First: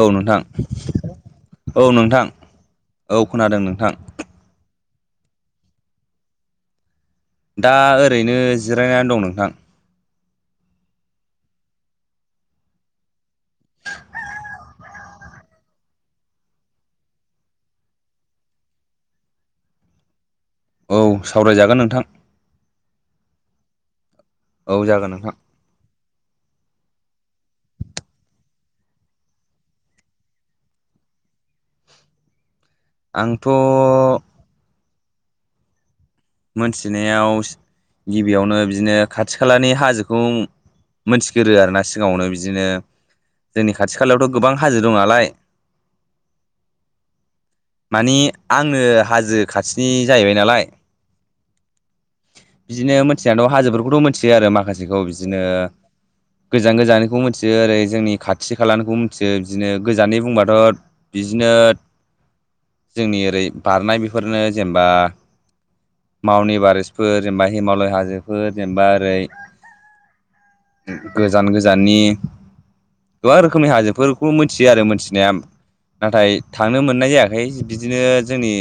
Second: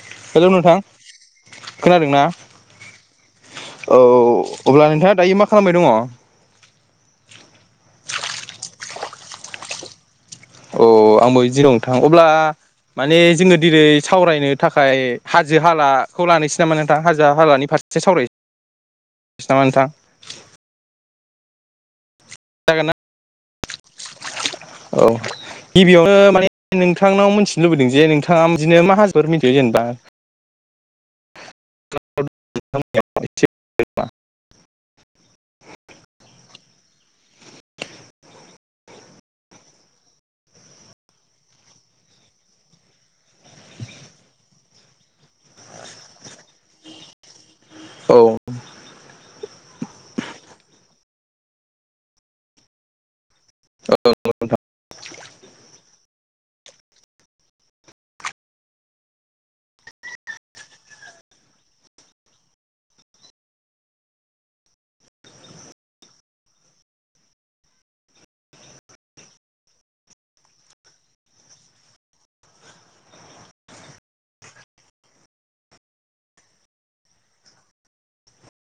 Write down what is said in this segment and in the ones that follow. औ नोंथां औ खोनादोंना नोंथां औ खोनादों नोंथां औ औ अब्ला नों [unintelligible] दायो मा खालामबाय दङ? दा ओरैनो जिरायनानै दं नोंथां अ आंबो जिरावनो थां अब्ला माने जोङो दिनै सावरायनो थाखाय हाजो हालाखौ लानोसै नामा नोंथां हाजो हालानि फारसे एसे सावराय [unintelligible] नामा नोंथां औ सावरायजागोन नोंथां जागोना? औ जागोन नोंथां गिबियावनो माने नोंथांनाव मिथिनो लुबैदों जे नोंथाङा बिदिनो मा हाजोफोर मिथियो जेनेबा? आंथ' [unintelligible] मोनथिनायाव गिबियावनो बिदिनो खाथि खालानि हाजोखौ मोनथिगोरो आरो ना सिगाङावनो बिदिनो जोंनि खाथि खालायावथ' गोबां हाजो दं नालाय [inaudible] मानि औ आंनो हाजो खाथिनि जाहैबाय नालाय बिदिनो मिथिनायनानैाथ' हाजोफोरखौथ' मोनथियो आरो माखासेखौ बिदिनो गोजान गोजाननिखौ मिथियो ओरै जोंनि खाथि खालानिखौ मिथियो बिदिनो गोजाननि बुंबाथ' बिदिनो [inaudible] जोंनि ओरै बारनाय बेफोरनो जेनेबा मावनि बारिसफोर जेनेबा हिमालय हाजोफोर जेनेबा ओरै गोजान गोजाननि गोबां रोखोमनि हाजोफोरखौ मोनथियो आरो मोनथिनाया नाथाय थांनो मोननाय जायाखै ओमफ्राय बिदिनो जोंनि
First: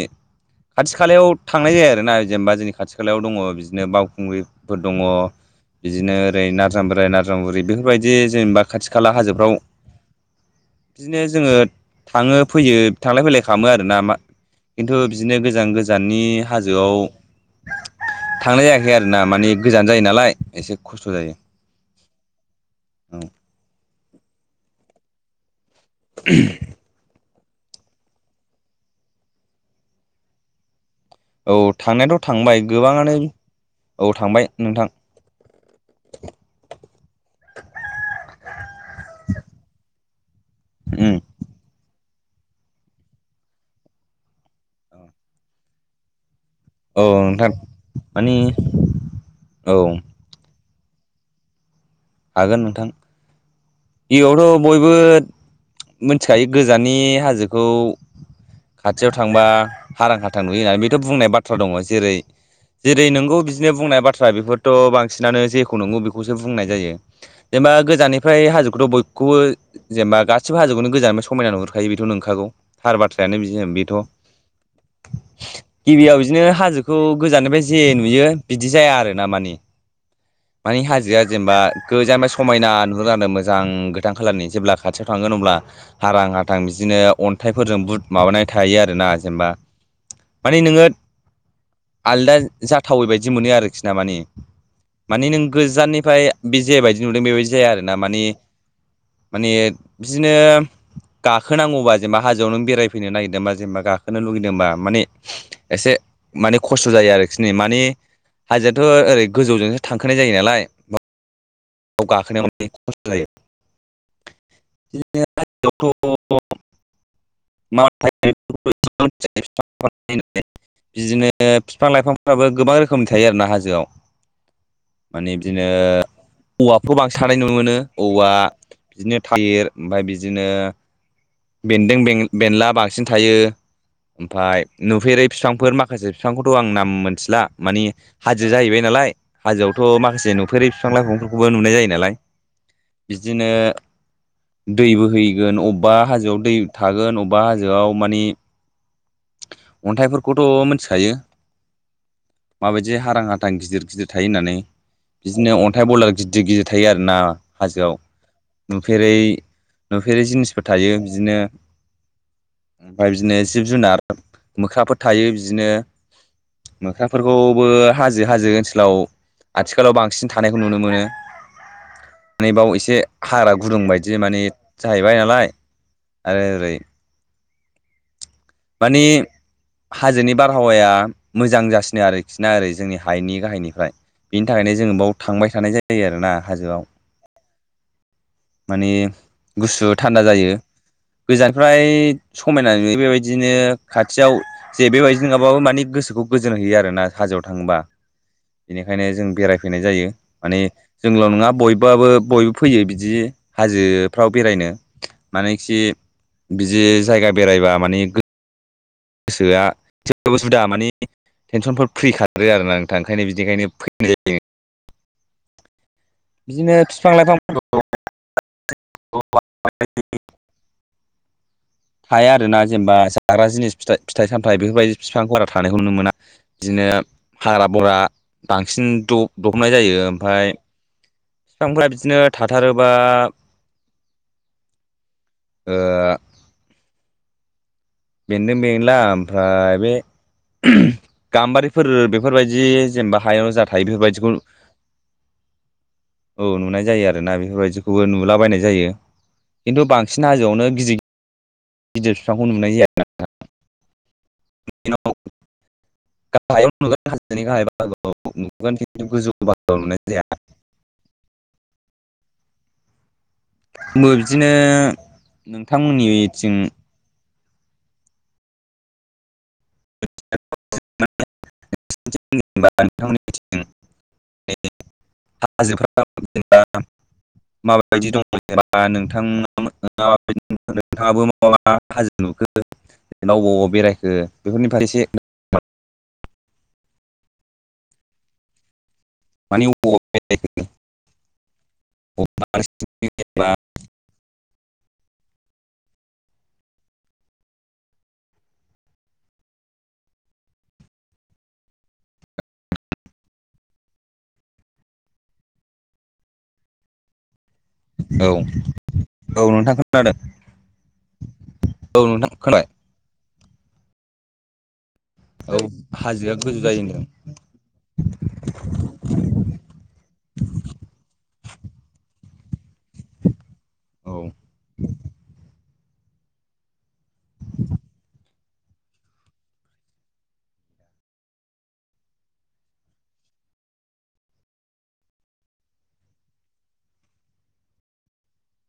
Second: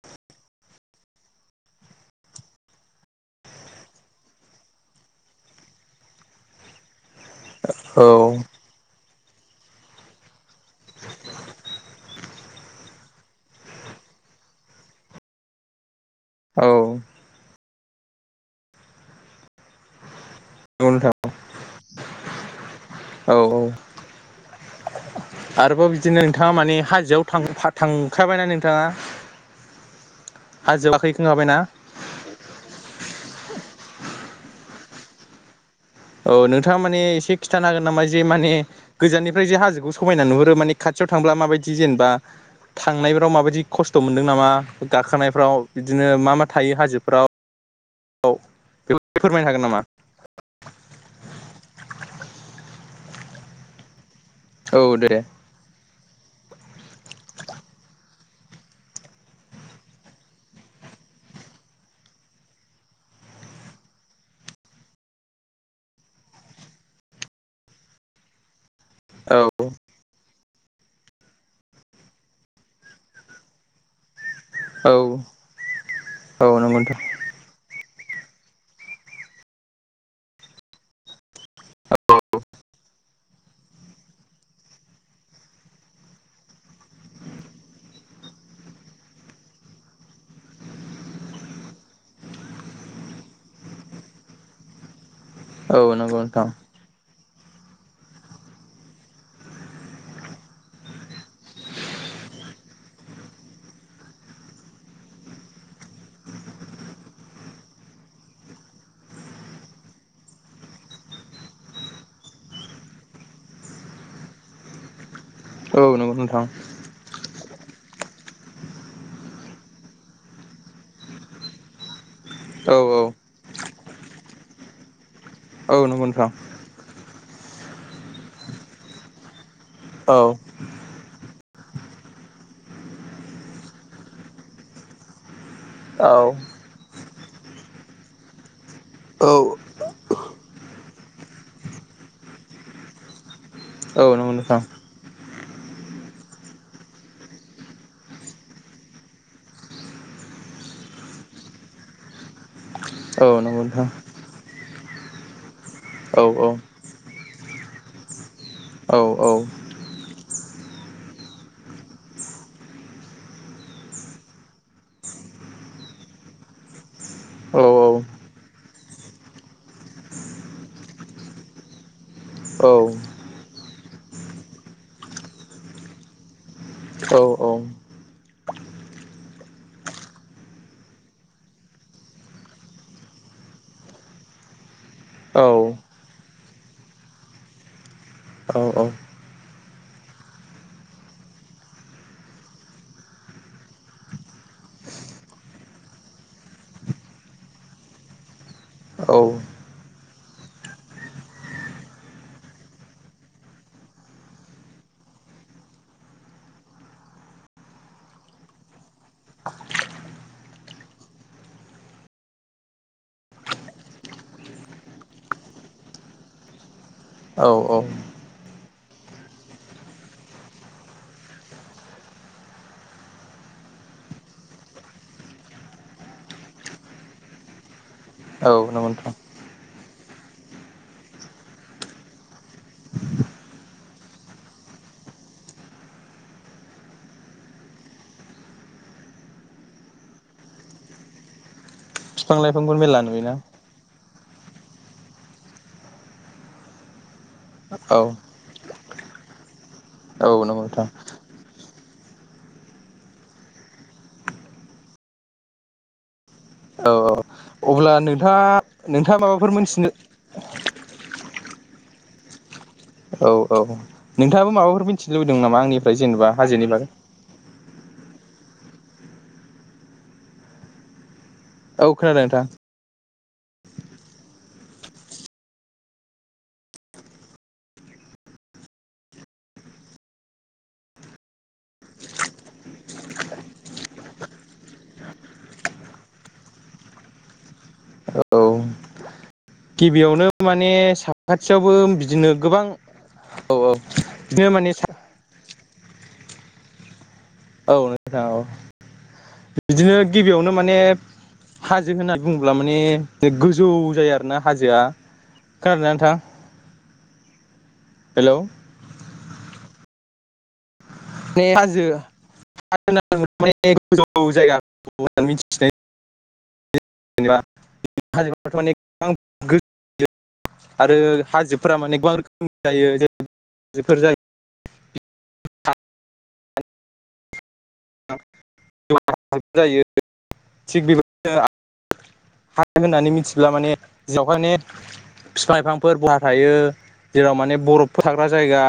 खाथि खालायाव थांनाय जायो आरोना जेनेबा जोंनि खाथि खालायाव दङ बिदिनो बावखुंग्रिफोर दङ। बिदिनो ओरै नारजां बोराइ नारजां बुरि औ बेफोरबायदि औ जेनेबा खाथि खाला हाजोब फाव बिदिनो जोङो थाङो फैयो थांलाय फैलाय खालामो आरोना मा खिन्थु बिदिनो गोजान गोजाननि हाजोआव थांनाय जायाखै आरोना माने गोजान जायो नालाय एसे नंगौ नोंथां खस्थ' जायो। औ औ आरोबाव बिदिनो नोंथाङा माने हाजोआव थांखाबायना नोंथाङा हाजोबाखै औ थांनायाथ' थांबाय गोबाङानो औ थांबाय नोंथां। औ नोंथाङा माने एसे खिन्थानो हागोन नामा जे माने गोजाननिफ्राय जे हाजोखौ समायना नुहरो आरो माने खाथियाव उम थांब्ला माबायदि जेनेबा थांनायफ्राव माबायदि खस्थ' मोनदों नामा गाखोनायफ्राव बिदिनो मा मा थायो औ हाजोफ्राव नोंथां मानि औ बेखौ फोरमायनो हागोन औ हागोन नोंथां इयावथ' नामा बयबो औ दे मिथिखायो गोजानानि हाजोखौ खाथियाव थांबा हारां हाथां नुयो होननानै बेथ' बुंनाय बाथ्रा दङ जेरै जेरै नोंगौ बिदिनो बुंनाय बाथ्रा बेफोरथ' बांसिनानो जेखौ नंगौ बेखौसो बुंनाय जायो। जेनेबा गोजाननिफ्राय हाजोखौथ' बयखौबो औ जेनेबा गास एसेबो हाजोखौनो गोजानफ्राय समायना नुहरखायो बेथ' नंखागौ थार बाथ्रायानो बि बेथ' औ गिबियाव बिदिनो औ नंगौ नोंथां हाजोखौ गोजानो बायदि जे नुयो बिदि जाया आरोना माने मानि हाजोआ जेनेबा गोजाननिफ्राय समायना नुहुरो आरो मोजां गोथां खालारनि जेब्ला खाथियाव थांगोन अब्ला हारां हाथां बिदिनो अन्थाइफोरजों बु माबानाय थायो आरोोना जेनेबा म नो आलदा जाथावैबायायदि मोनो आरोखि ना माने मानि नों औ नंगौ गोजाननिफ्राय नोंथां बे जेबायदि नुदों बेबायदि जाया आर ना मानि माने बिदिनो गाखोनांगौबा जेनेबा हाजोआव नों बेरायफैनो नागिरदोंबा जेनेबा गाखोनो लुगैदोंबा माने एसे माने खस्थ' जायो आरोखि न मानि हाजोआथ' ओरै गोजौजोंसो थांखाय जायो नालाय। गाखोनायाव अने खस्थ' जायो। औ नंगौ नोंथां बिदिनो बिफां लाइफां फोराबो औ गोबां रोखोमनि औ थायो आरो ना हाजोआव माने बिदिनो औ नंगौ नोंथां औवाखौ बांसिनानाय नुनो मोनो औवा बिदिनो थागिर ओमफ्राय औ बिदिनो बेन्दों बे बेनला बांसिन थायो ओमफफ्राय नुफेरै बिफांफोर माखासे औ बिफांखौथ' आं नाम मोनथिला मानिे हाजोा जाहैबाय नालाय औ हाजोआवथ' माखासे नुफेरै फिफां-लाइफां [unintelligible] नुनाय जायो नालाय बिदिनो औ नंगौ नोंथां दै बोहै गोन अबबा हाजोआव दै थागोन अबबा हाजोआव मानि। अन्थाइफोरखौथ' मोन्थिखायो। माबायदि हारां औ हाथां नंगौ नोंथां गिदिर गिदिर थायो होननानै बिदिनो अन्थाइ औ गिदि औ गिदि थायो आरो ना हाजोआव। औ नुफेरै नुफेरै जिनिसफोर थायो बिदिनो। [unintelligible] जिब-जुनार मोख्राफोर थायो बिदिनो। मोख्राफोरखौबो औ हाजो हाजो ओनसोलाव आथिखालाव बांसिन थानायखौ नुनो मोनो। [inaudible] नै औ बाव एसे हारा गुदुं बायदि माने जाहैबाय नालाय। आरो ओरै। बानि। हाजोनि बारहावाया मोजां जासिनो आरोखि ना ओरै जोंनि हायनि गाहायनिफ्राय। बिनि थाखायनो जोङो बाव थांबाय थानाय जायो आरोना हाजोआव। [inaudible] औ औ माने गुसु थान्दा जायो। गोजाननिफ्राय समायना नुयो बेबाय [unintelligible] बेनिखायनो औ जों बेरायफैनाय जायो माने जोंल' नङा बयबाबो बयबो फैयो बिदि। हाजोफ्राव बेरायनो मानेखि बिदि जायगा बेरायबा माने गोसोया। सोरबा उ सुबिदा मानि टेनसनफोर फ्रि खारो आरोना नोंथां ओंखायनो बिनिखायनो फैनाय जायो। [inaudible] औ औ। [inaudible] [inaudible] थाया आरोना जेनेबा जाग्रा जिनिस [unintelligible] फिथाइ-सामथाय बेफोरबायदि [inaudible] थानायखौ नुनो मोना। [inaudible] हाग्रा बरा औ नंगौ बांसिन नोंथां द दहबनाय जायो ओमफाय। [inaudible] बिदिनो थाथारोबा। ओ आ। बेन्दों-बेंला ओमफ्राय बे [unintelligible] गाम्बारि। फोर बिफां बेफोरबायदि लाइफांखौ मेरला जेनेबा नुयोना हायायाव' जाथायो बेफोरबायदिखौ। औ नुनाय जायो आरोना औ बेफोरबायदिखौबो नुलाबायनाय जायो। [inaudible] बांसिन औ नंगौ हाजोआवनो नोंथां गिदि गिदिर बिफांखौ नुनाय [inaudible] औ [inaudible] अब्ला नोंथाङा नोंथाङा माबाफोर मोनथिनो [inaudible] औ औ आंबो बिदिनो नोंथाङाबो माबाफोर मिथिनो लुबैदों नामा आंनिफ्राय जेनेबा नोंथांमोननिथिं हाजोनि बागै। औ खोनादों नोंथां। [inaudible] माब बायदि दं [inaudible] नोंथाङाबो माबा हाजो नुखो [inaudible] बेरायखो बेफोरनि [inaudible] औ माने अबाव अबाव गिबियावनो बेरायखौ माने साखाथियावबो बिदिनो गोबां। बांसिन जेनेबा औ औ बेयो माने औ नोंथां औ। बिदिनो गिबियावनो माने। हाजो होननानै बुङोब्ला माने [inaudible] गोजौ जायो आर ना हाजोआ। खोनादोंना नोंथां। औ हेलौ औ नोंथां खोनादों। बे हाजो औ नोंथां खोनाबाय [unintelligible] माने गोजौ जायगा होननानै औ मिथियो हाजो जेनेबा हाजोआथ माने गोबां गोजौ गिदिर आरो हाजोफोरा माने गोबां। रोखोमनि जायो औ [unintelligible] [unintelligible] थिग बेबायदिनो हा होननानै मिथिब्ला माने [unintelligible] बिफां लाइफांफोर बहा थायो जेराव माने बरफफोर थाग्रा जायगा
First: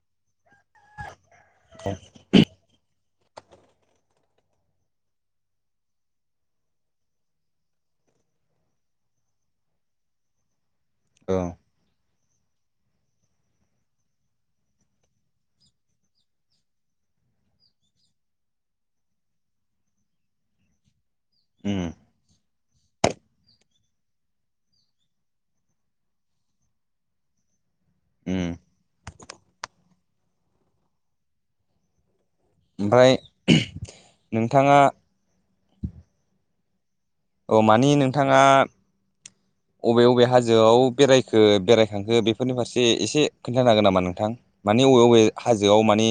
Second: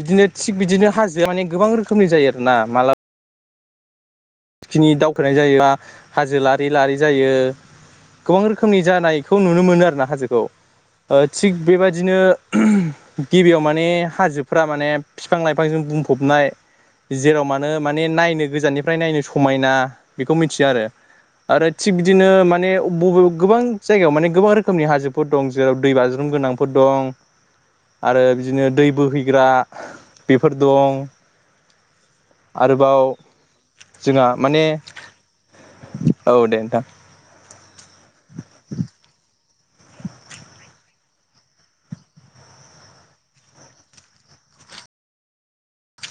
बिदिनो थिग बिदिनो हाजोआ माने गोबां रोखोमनि जायो आरो ना मालाबा जिखिनि दावखोनाय जायोबा हाजो लारि लारि जायो। गोबां रोखोमनि जानायखौ नुनो मोनो आरोना हाजोखौ औ थिग बेबादिनो गिबियाव माने हाजोफ्रा माने फिफां लाइफांजों बुंफबनाय। जेराव मानो माने नायनो गोजाननिफ्राय नायनो स मायना बेखौ मिथियो आरो आरो उम थिग बिदिनो माने बबे गोबां जायगायाव माने गोबां रोखोमनि हाजोफोर दं जेराव दैबाज्रुम गोनांफोर दं। आरो उम बिदिनो दै बोहैग्रा बेफोर दं। आरोबाव ओमफ्राय जोंहा माने नोंथाङा औ दे नोंथां। औ मानि नोंथाङा [inaudible] बबे बबे हाजोआव बेरायखो बेरायखांखो बेफोरनि फारसे एसे खोन्थानो हागोन नामा नोंथां मानि बबे बबे हाजोआव माने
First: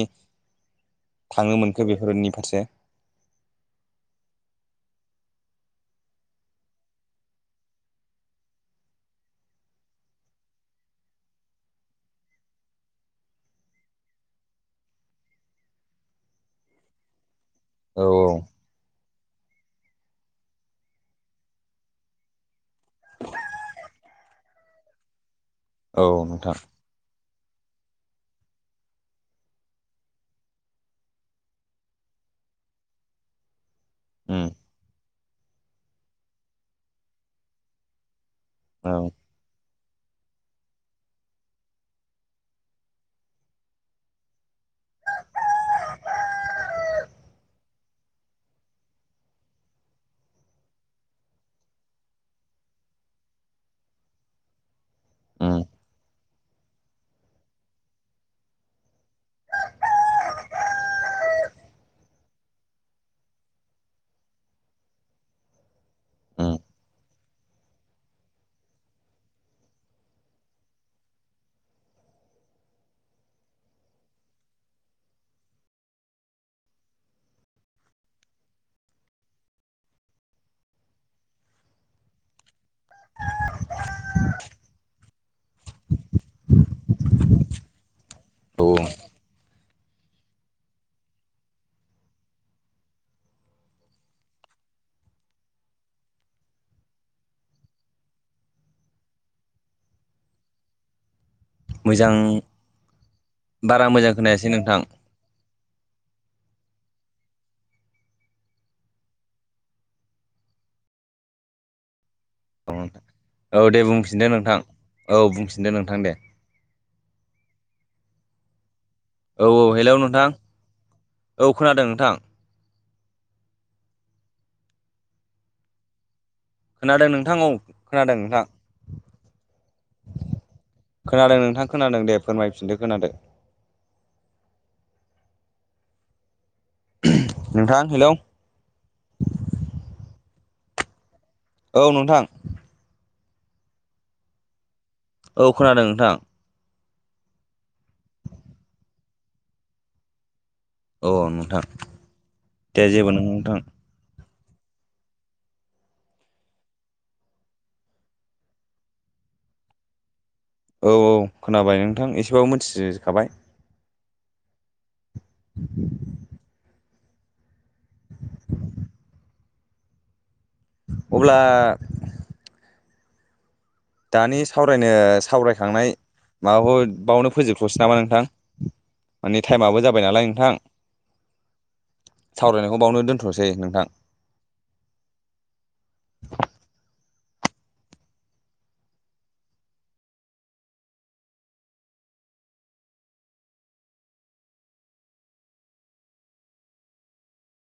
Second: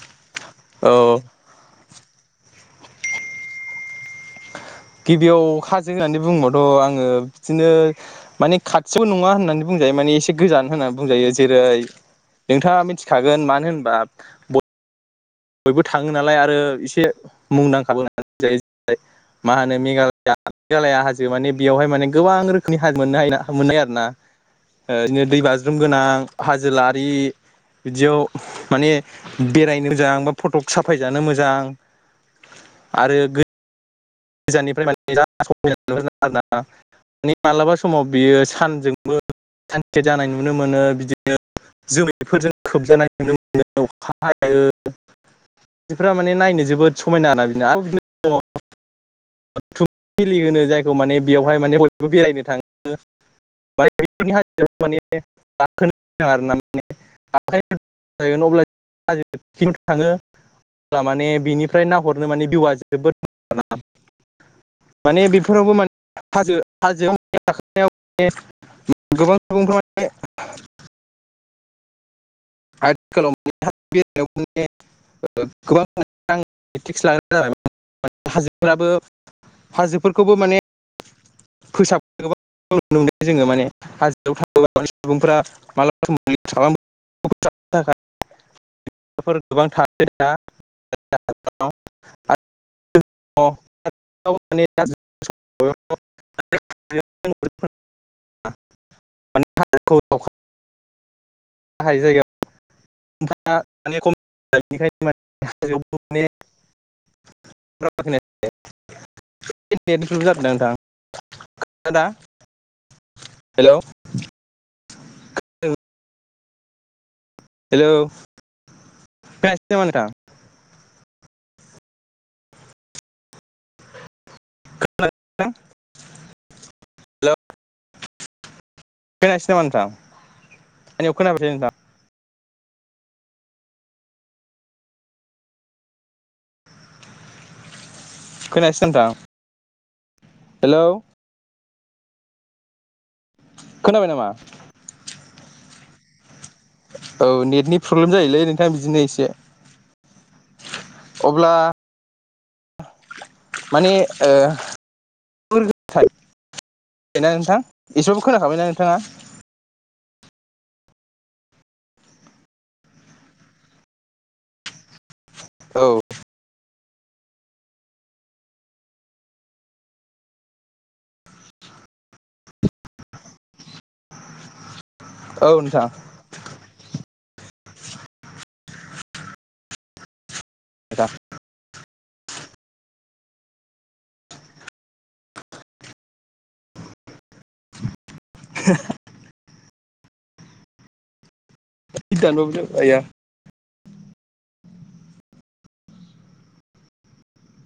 औ औ। थांनो मोनखो बेफोरनि फारसे। गिबियाव हाजो होननानै बुङोबथ' आङो बिदिनो माने खाथिबो नङा होननानै बुङो। बुंजो माने एसे गोजान होननानै बुंजायो जेरै- नोंथाङा मिथिखागोन मानो होनबा ब बयबो थाङो नालाय आरो एसे मुंदांखााबो औ होननाय जायो। मा होनो मेघालयया मेघालया हाजो माने बेयावहाय माने गोबां रोखोमनि हाजो मोननो हायो मोननाय आरो ना। ओ बिदिनो दै बाज ज्रुम गोनां औ नोंथां हाजो लारि बिदियाव माने बेरायनो मोजां बा फटक साफायजानो मोजां आरो। उम गोजाननिफ्राय माने बेराद सापाय जानो मोजां आरोना माने मालाबा समाव बियो। औ सानजोंबो सानसे जानाय नुनो मोनो बिदिनो। जोमैफोरजों खोबजानाय नुनो मोनो अखा हायो। बिफोरा माने थुबथिलि होनो जायखौ माने बेयावहाय माने बयबो बेरायनो थाङो। उम [unintelligible] [unintelligible] अब्ला माने बिनिफ्राय नाहरनो माने बिउआ जोबोद मोजां आरोना। माने बेफोरावबो मान उम हाजो हाजोआव गाखोनायाव माने गोबां सुबुंफ्रा माने [unintelligible] ओ गोबां नोंथां फ्रेकथिस लाग्रा जाबाय। हाजोफोराबो हाजोफोरखौबो माने फोसाब गोबां नुनो मोनो जोङो माने हाजोआव थानाय सुबुंफ्रा मालाबा सम खालाम औ [unintelligible] [unintelligible] [unintelligible] [inaudible] म [unintelligible] मोजां। बारा मोजां खोनायासै नोंथां [unintelligible] [unintelligible] [unintelligible] औ औ हेलौ दे बुंफिनदो नोंथां औ बुंफिनदो नोंथां दे। हेलौ खोनायासै नामा नोंथां [inaudible] [unintelligible] खोनादों नोंथां औ। खोनादों नोंथां खोनायासै नामा नोंथां आंनिखौ खोनादों खोनाबाय थायो नोंथां खोनादों। फिनदो खोनादो। नोंथां हेलौ। खोनायासै नोंथां। हेलौ औ नोंथां। खोनाबाय नामा? औ खोनादों नोंथां। औ नेटनि प्रब्लेम जायोलै नोंथां बिदिनो इसे। औ नोंथां दे जेबो नोङा नोंथां। ए [unintelligible] नोंथां इसेबो खोनाखाबायनाा नोंथाङा औ औ खोनाबाय नोंथां एसेबाबो मिथिखाबाय। औ। [inaudible] अब्ला - दानि सावरायनो औ नोंथां सावरायखांनाय माबाखौ बावनो फोजोबथ'सै नामा नोंथां माने टाइमाबो जाबाय नालाय नोंथां। आदा [unintelligible] सावरायनायखौ बावनो दोनथ'नोसै नोंथां। [unintelligible] होय दानबाबो जाया आया [unintelligible]